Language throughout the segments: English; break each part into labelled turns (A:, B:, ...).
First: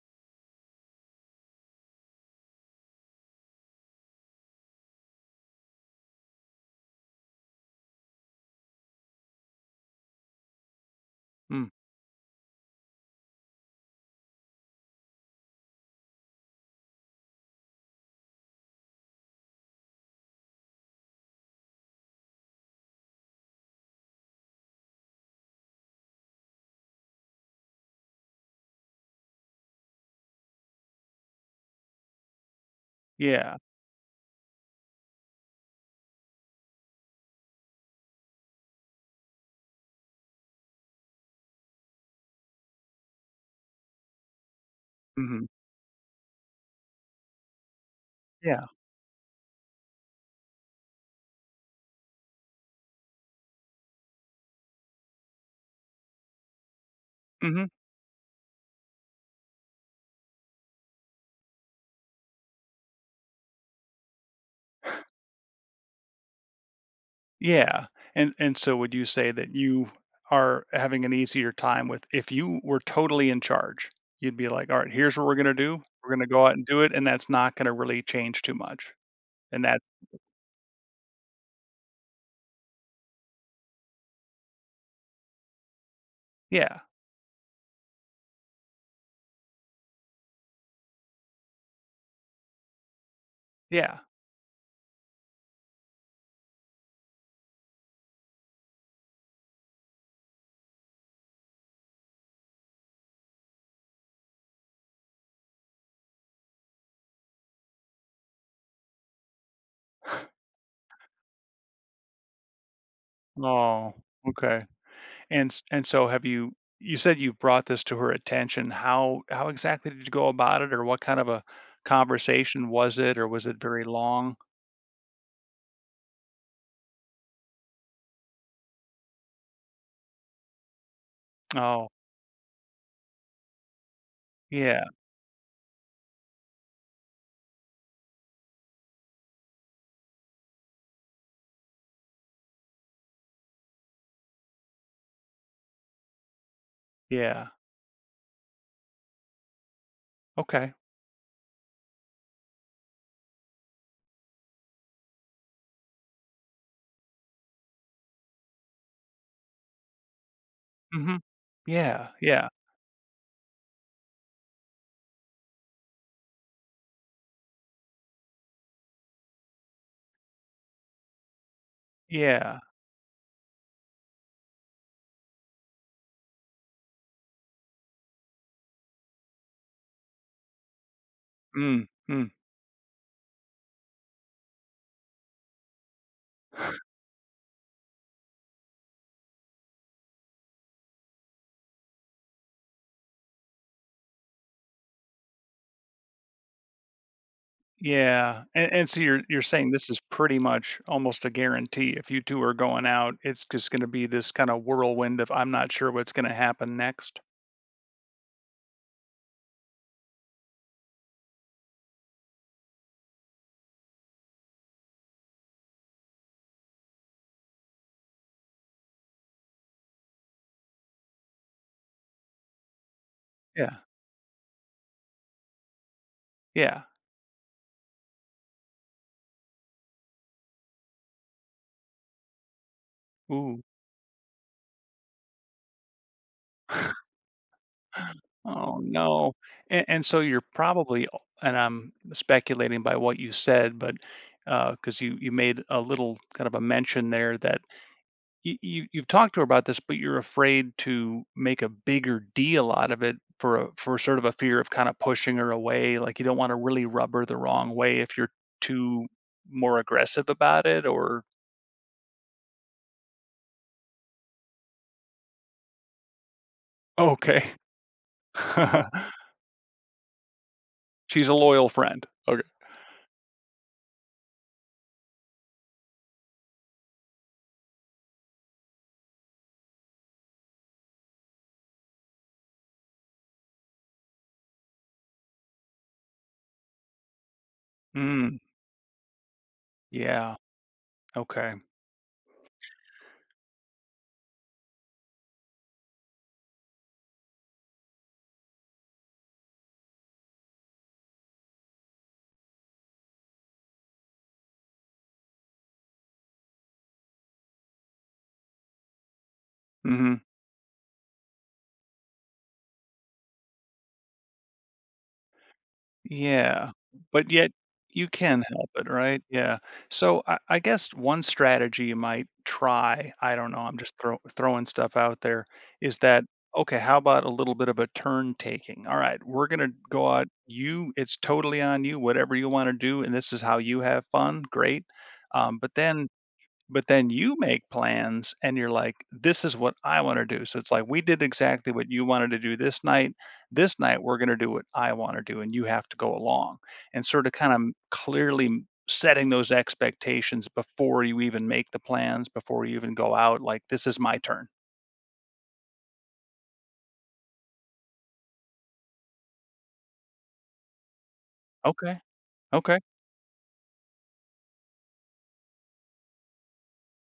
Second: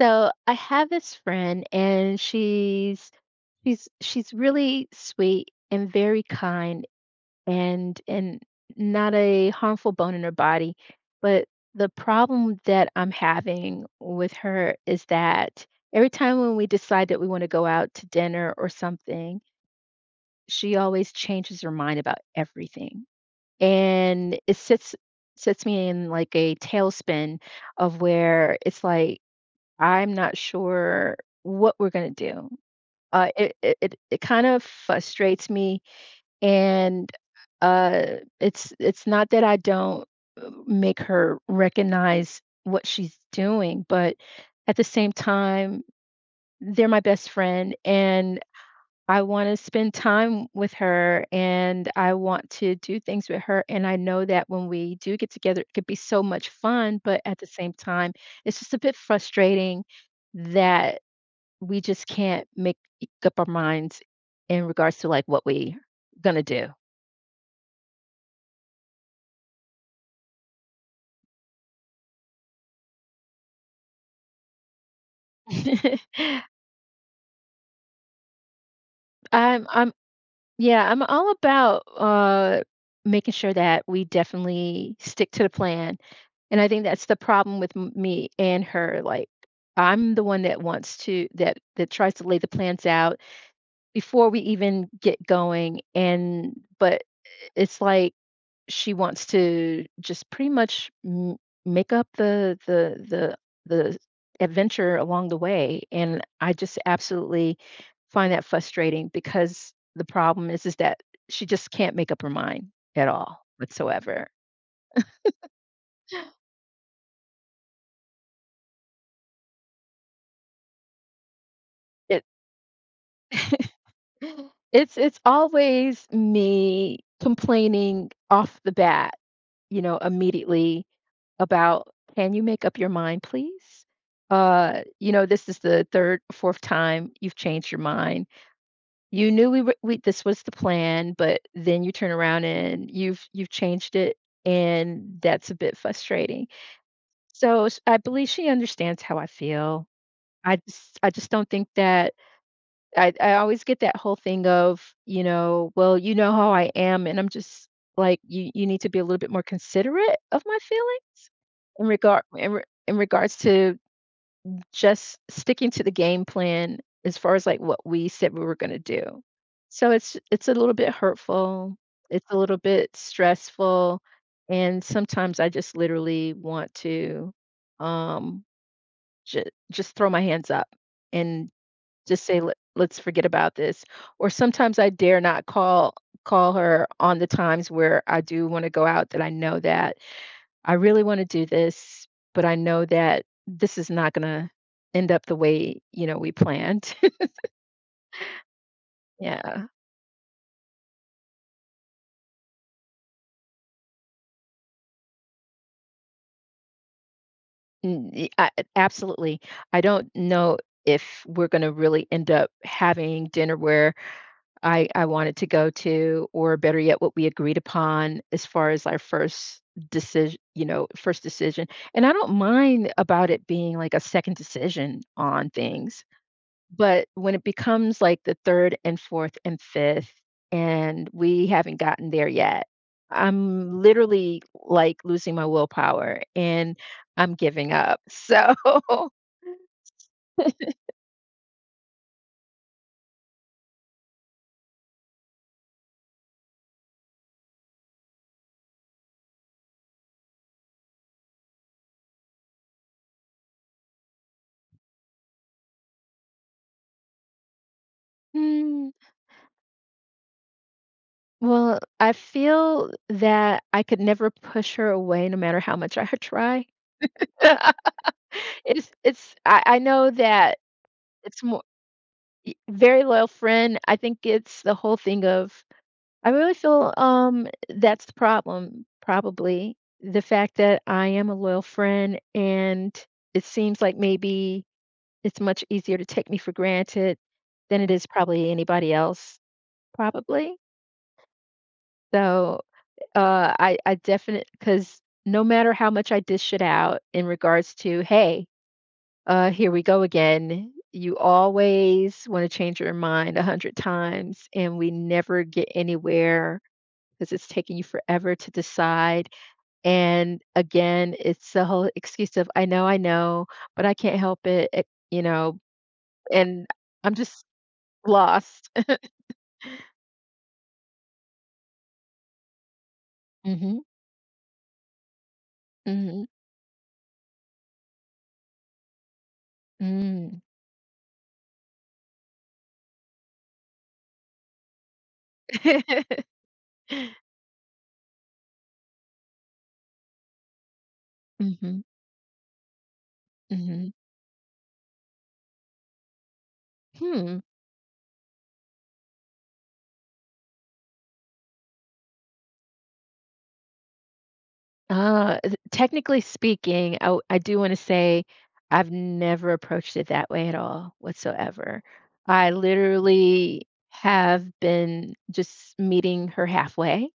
A: So I have this friend and she's really sweet and very kind, and not a harmful bone in her body. But
B: Mm.
A: the problem that I'm having with her is that every time when we decide that we want to go out to dinner or something, she always changes her mind about everything. And it sits sets me in like a tailspin of where it's like I'm not sure what we're gonna do. Uh, it
B: Yeah.
A: it it it kind of frustrates me, and, it's not that I don't, make her recognize what she's doing, but at the same
B: Mhm.
A: time, they're my best friend, and
B: Yeah.
A: I wanna spend time with her, and I want to do things with her, and I know that when we do get together, it could be so much fun, but at the
B: Mhm.
A: same time, it's just a bit frustrating that we just can't make up our minds in regards to like what we gonna do.
B: Yeah, and so would you say that you are having an easier time with if you were totally in charge, you'd be like, "All right, here's what we're gonna do. We're gonna go out and do it, and that's not gonna really change too much." And
A: I'm
B: that
A: I'm yeah, I'm all about making sure that we definitely stick to the plan. And I
B: Yeah,
A: think that's the problem with me and her like I'm the one that wants to that tries to lay the plans out
B: yeah.
A: before we even get going and but it's like she wants to just pretty much m make up the adventure along the way, and I just absolutely find that frustrating because the problem is that she just can't make up her mind at all
B: Oh,
A: whatsoever.
B: okay. And so have you said you've brought this to her attention. How exactly did you go about it, or what kind of a
A: It
B: conversation was it, or was it very long?
A: It's always me complaining off the bat, you know, immediately about,
B: Oh,
A: "Can you make up your mind, please?
B: yeah,
A: You know, this is the 3rd, 4th time you've changed your mind. You knew we were we this was the plan, but then you turn around and you've changed it, and that's a bit frustrating.
B: yeah,
A: So, s I believe she understands how I feel. I
B: okay.
A: just I just don't think that I always get that whole thing of, you know, "Well, you know how I am," and I'm just like, "You need to be a little bit more considerate of my
B: Mhm.
A: feelings
B: Yeah, yeah,
A: in regards to just sticking to the game plan as far as, like, what we said we were gonna do." So it's a little bit hurtful, it's a little
B: yeah.
A: bit stressful, and sometimes I just literally want to, um, ju just throw my hands up and
B: Mm,
A: just
B: mm,
A: say, Let's forget about this," or sometimes I dare not call her on the times where I do wanna go out, that I know that I really want to do this, but I know that this is not going to end up the way, you know, we planned.
B: yeah, and so you're
A: Yeah,
B: saying this is pretty much almost a guarantee. If you two are going out, it's just gonna be this kinda whirlwind of, "I'm not sure what's gonna happen next."
A: n- y- I, absolutely. I don't know if we're going to really end up having dinner where I wanted to go to, or better yet, what we agreed upon as far as our first decision, you know, first decision. And I don't mind about it
B: Yeah,
A: being like a second decision on things.
B: yeah.
A: But when it becomes like the 3rd and 4th and 5th, and we haven't gotten there yet,
B: Ooh.
A: I'm literally, like, losing my willpower, and I'm giving up. So,
B: Oh, no. And so you're probably and I'm speculating by what you said, but, because you made a little kind of a mention there that you you've talked to her about this, but you're afraid to make a bigger deal out of it for a, for sort of a fear of kind of pushing her away. Like you don't want to really rub her the wrong way if you're
A: mm,
B: too more aggressive about it. Or
A: well, I feel that I could never push her away no matter how much I try.
B: okay.
A: It's it's I know that
B: She's a
A: it's more
B: loyal friend. Okay.
A: very loyal friend. I think it's the whole thing of I really feel, that's the problem, probably. The fact that I am a loyal friend, and it seems like maybe it's much easier to take me for granted than it is
B: Mm,
A: probably anybody else,
B: yeah.
A: probably.
B: Okay.
A: So, I definitely, because no matter how much I dish it out in regards to, "Hey, here we go again," you always wanna change your mind 100 times, and we never get anywhere because it's taking you forever to decide.
B: Hmm.
A: And again, it's the whole excuse of I know, but I can't help it, you know, and
B: Yeah,
A: I'm
B: but
A: just
B: yet you can
A: lost.
B: help it, right? Yeah. So I, guess one strategy you might try, I don't know, I'm
A: Mhm.
B: just throwing stuff out there, is
A: Mhm.
B: that, okay, how about a little bit of a turn taking? All right, we're going to go out.
A: Mm.
B: You, it's totally on you, whatever you want to do. And this is how you have fun. Great. Um, but then but then you make plans and you're like, "This is what I wanna do." So it's like, "We did exactly
A: Mhm.
B: what you wanted to do this night. This
A: Mhm.
B: night, we're gonna do what I wanna do, and you have to go along." And sorta
A: Hmm.
B: kinda clearly m setting those expectations before you even make the plans, before you even go out, like, "This is my turn."
A: Technically speaking, I do want to say I've never approached it that way at all whatsoever.
B: Okay,
A: I
B: okay.
A: literally have been just meeting her halfway.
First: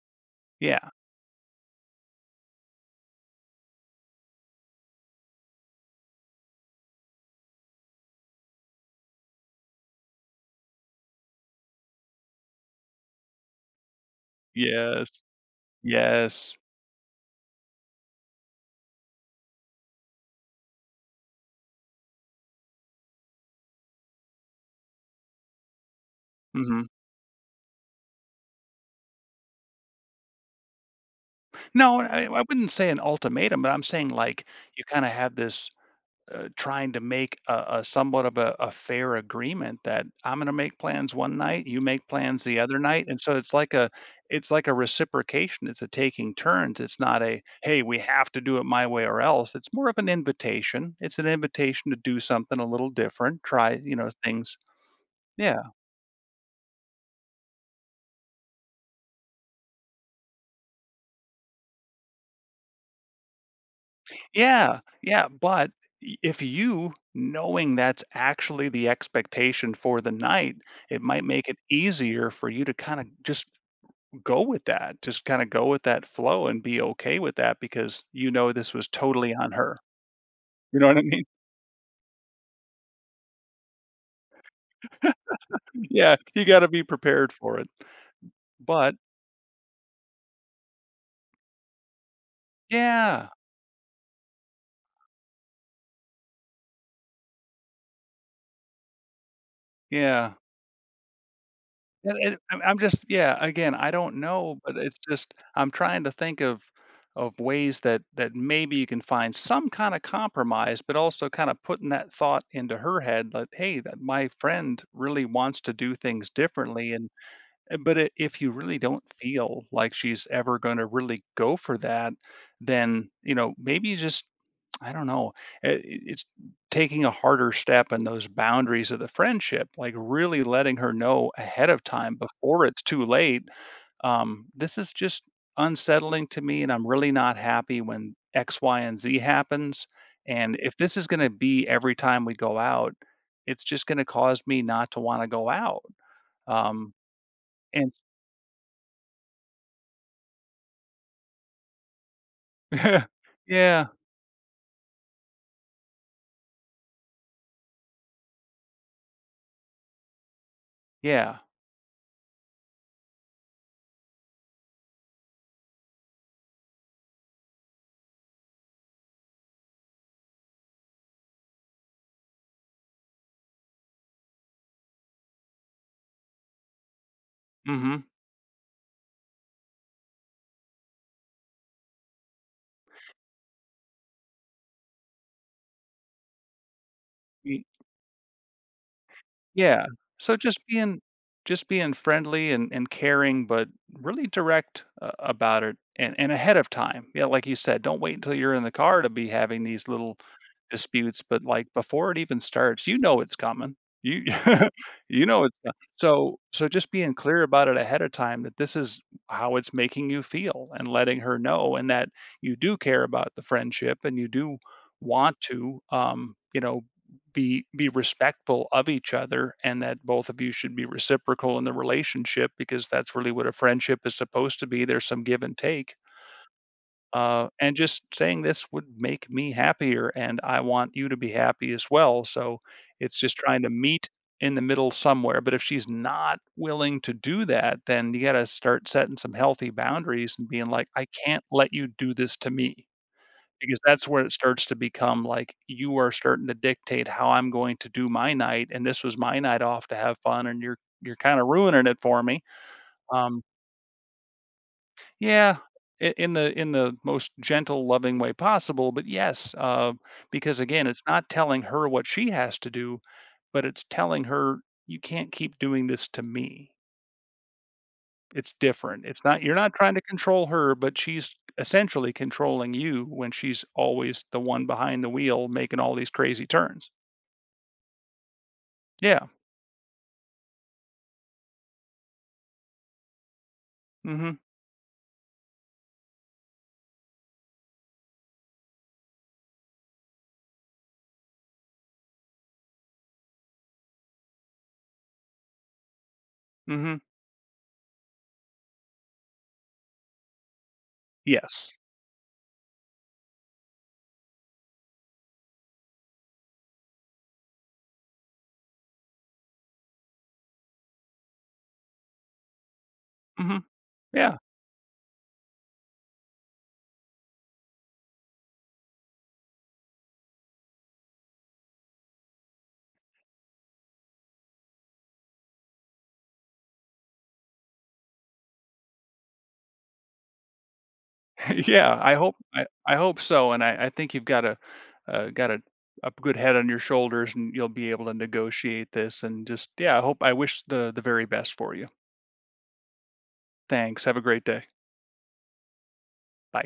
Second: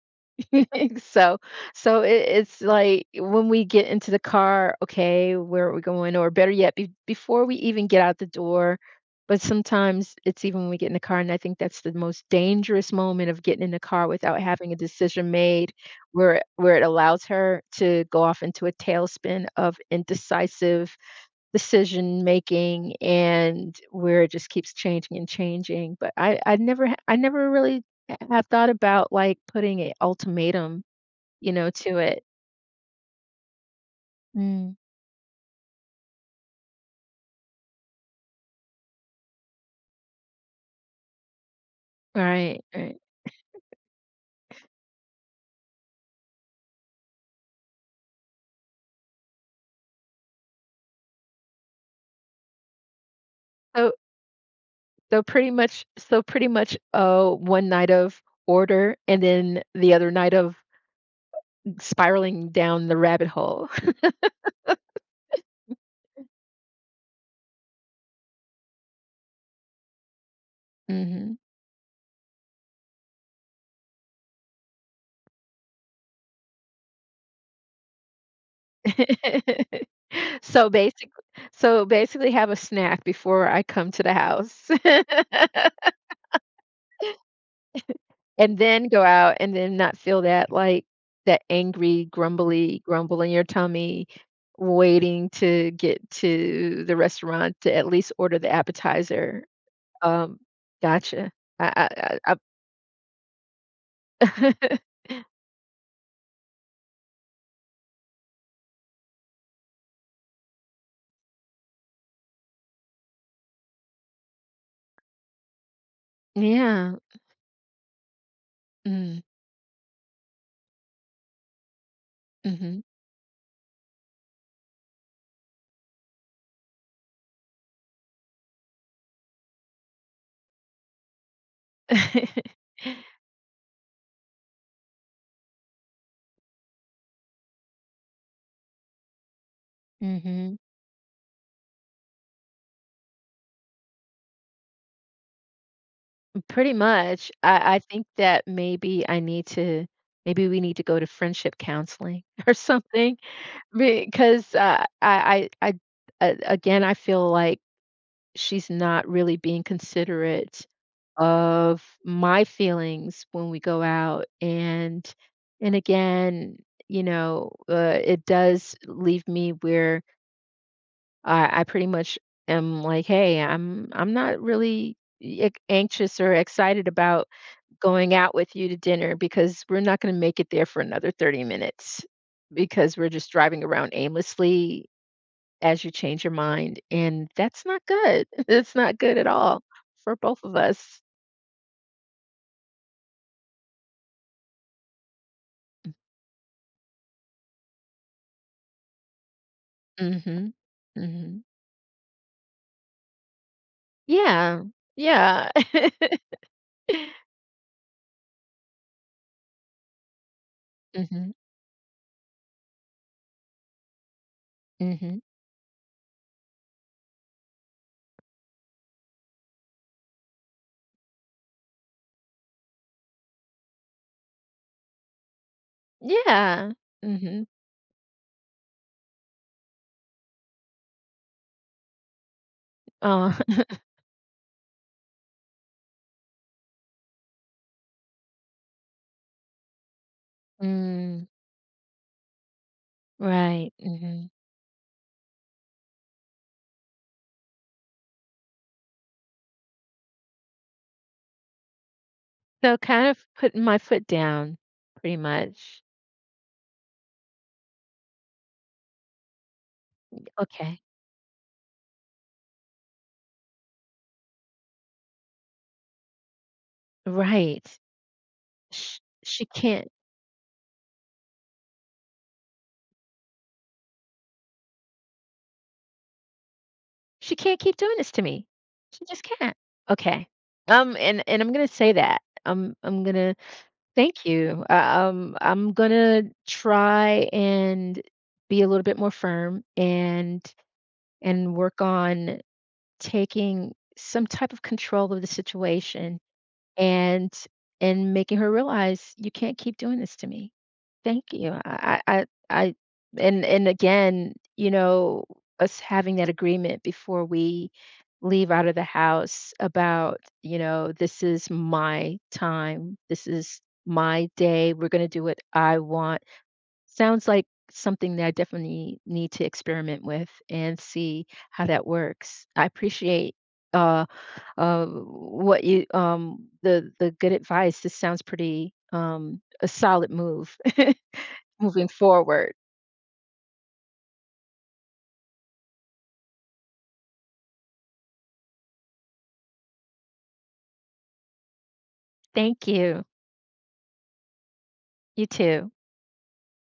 B: Yeah.
A: So so it's like when we get into the car, okay, where are we going? Or better yet, be before we even get out the door. But sometimes it's even when we get in the car, and I think that's the most dangerous moment of getting in the car without having a
B: Yes.
A: decision made,
B: Yes.
A: where it allows her to go off into a tailspin of indecisive decision making, and where it just keeps changing and changing. But
B: Mhm.
A: I never really have thought about like putting an ultimatum, you know, to
B: No,
A: it.
B: I wouldn't say an ultimatum, but I'm saying, like,
A: Mm.
B: you kinda have this trying to make a, somewhat of a, fair agreement that I'm going to make plans one night, you make plans the
A: Right,
B: other
A: right.
B: night, and so it's like a reciprocation. It's a taking turns. It's not a hey, we have to do it my way or else. It's more of an invitation. It's an invitation to do something a little different. Try
A: So
B: things.
A: so pretty
B: Yeah,
A: much so pretty much, one night of order and then the other night of spiraling down the rabbit hole.
B: yeah, yeah. But if you knowing that's actually the expectation for the night, it might
A: Mhm.
B: make it easier for you to kind of just go with that. Just kinda go with that flow and be okay with that because you know this was totally on her.
A: So
B: You know what I
A: basic
B: mean?
A: so basically have a snack before I come to the house,
B: Yeah, you gotta be prepared for it.
A: and then
B: But
A: go out and then not feel that, like, that angry, grumbly grumble
B: yeah,
A: in your tummy waiting to get to the restaurant to at least order the appetizer.
B: yeah.
A: Um, Gotcha.
B: And
A: I I I
B: and I'm just yeah, again, I don't
A: I
B: know, but it's just I'm trying to think of ways that maybe you can find some kinda compromise, but also kinda putting that thought into her head that, "Hey, that my friend really wants to do things differently."
A: Yeah.
B: And But if you really don't
A: Mm,
B: feel like she's ever going to really go for that,
A: mhm.
B: then, maybe you just, I don't know, it's taking a harder step in those boundaries of the friendship, like really letting her know ahead of time before it's too late. This is just unsettling to me, and I'm really not happy when X, Y, and Z happens.
A: Mhm.
B: And if this is going to be every time we go out, it's just going to cause me not to want to go out.
A: Pretty
B: Um,
A: much. I
B: and
A: think that maybe I need to maybe we need to go to friendship counseling or something
B: Yeah,
A: because, again, I feel like she's not really being considerate
B: yeah,
A: of my feelings when we go out, and again, you know, it does leave me where I pretty much am like, hey, I'm not really anxious or excited about
B: mhm,
A: going out with you to dinner because we're not going to make it there for another 30 minutes because we're just driving around aimlessly as you change your mind, and that's not good, it's not good at all
B: yeah,
A: for
B: so
A: both of
B: just
A: us.
B: being friendly and caring, but really direct a about it and ahead of time, yeah, like you said, don't wait until you're in the car to be having these little
A: Mhm.
B: disputes, but,
A: Mhm.
B: like, before it even starts, you know it's coming. You
A: Yeah,
B: you know
A: yeah.
B: it's co so so just being clear about it ahead of time that this is how it's making you feel and letting
A: Mhm,
B: her know and that you do care about the friendship and you do
A: mhm.
B: want to, be respectful of each other and that both of you should be reciprocal in the relationship because that's really what a friendship is supposed to be. There's some give and take.
A: Yeah, mhm.
B: And just saying this would make me happier, and I want you to be happy as well. So it's just
A: Oh.
B: trying to meet in the middle somewhere. But if she's not willing to do that, then you got to start setting some healthy boundaries and being like, I
A: Mm,
B: can't let you do this to me.
A: right,
B: Because that's where
A: mhm.
B: it starts to become like you are starting to dictate how I'm going to do my night, and this was my night off to have fun, and you're kind of ruining it for me.
A: So kind of
B: Um,
A: putting my foot down, pretty
B: yeah,
A: much.
B: I in the most gentle, loving way possible, but yes, because
A: Okay.
B: again, it's not telling her what she has to do, but it's telling her, "You can't keep doing this to me.
A: Right.
B: It's
A: Sh
B: different. It's not
A: She
B: you're not
A: can't,
B: trying to control her, but she's essentially controlling you when she's always the one behind the wheel making all these crazy turns."
A: she can't keep doing this to me. She just
B: Yeah.
A: can't. Okay. And I'm gonna say that. I'm gonna
B: Mm.
A: thank
B: Mhm.
A: you. I'm gonna try and be a little bit more firm and work on taking some type of control of the situation
B: Mm. Mhm.
A: and and making her realize you can't keep doing this to me. Thank you.
B: Yes.
A: And again, you know, us having that agreement before we leave out of the house about, you know, this is my time. This
B: Mm.
A: is
B: Mhm.
A: my
B: Yeah.
A: day. We're going to do what I want. Sounds like something that I definitely need to experiment with and see how that works. I appreciate uh, what you the good advice. This sounds pretty a solid move. Moving
B: Yeah, I hope
A: forward.
B: I hope so, and I think you've got a good head on your shoulders, and you'll be able to negotiate this and just yeah, I hope I wish the very best for you.
A: Thank you.
B: Thanks. Have a great day.
A: You too.
B: Bye.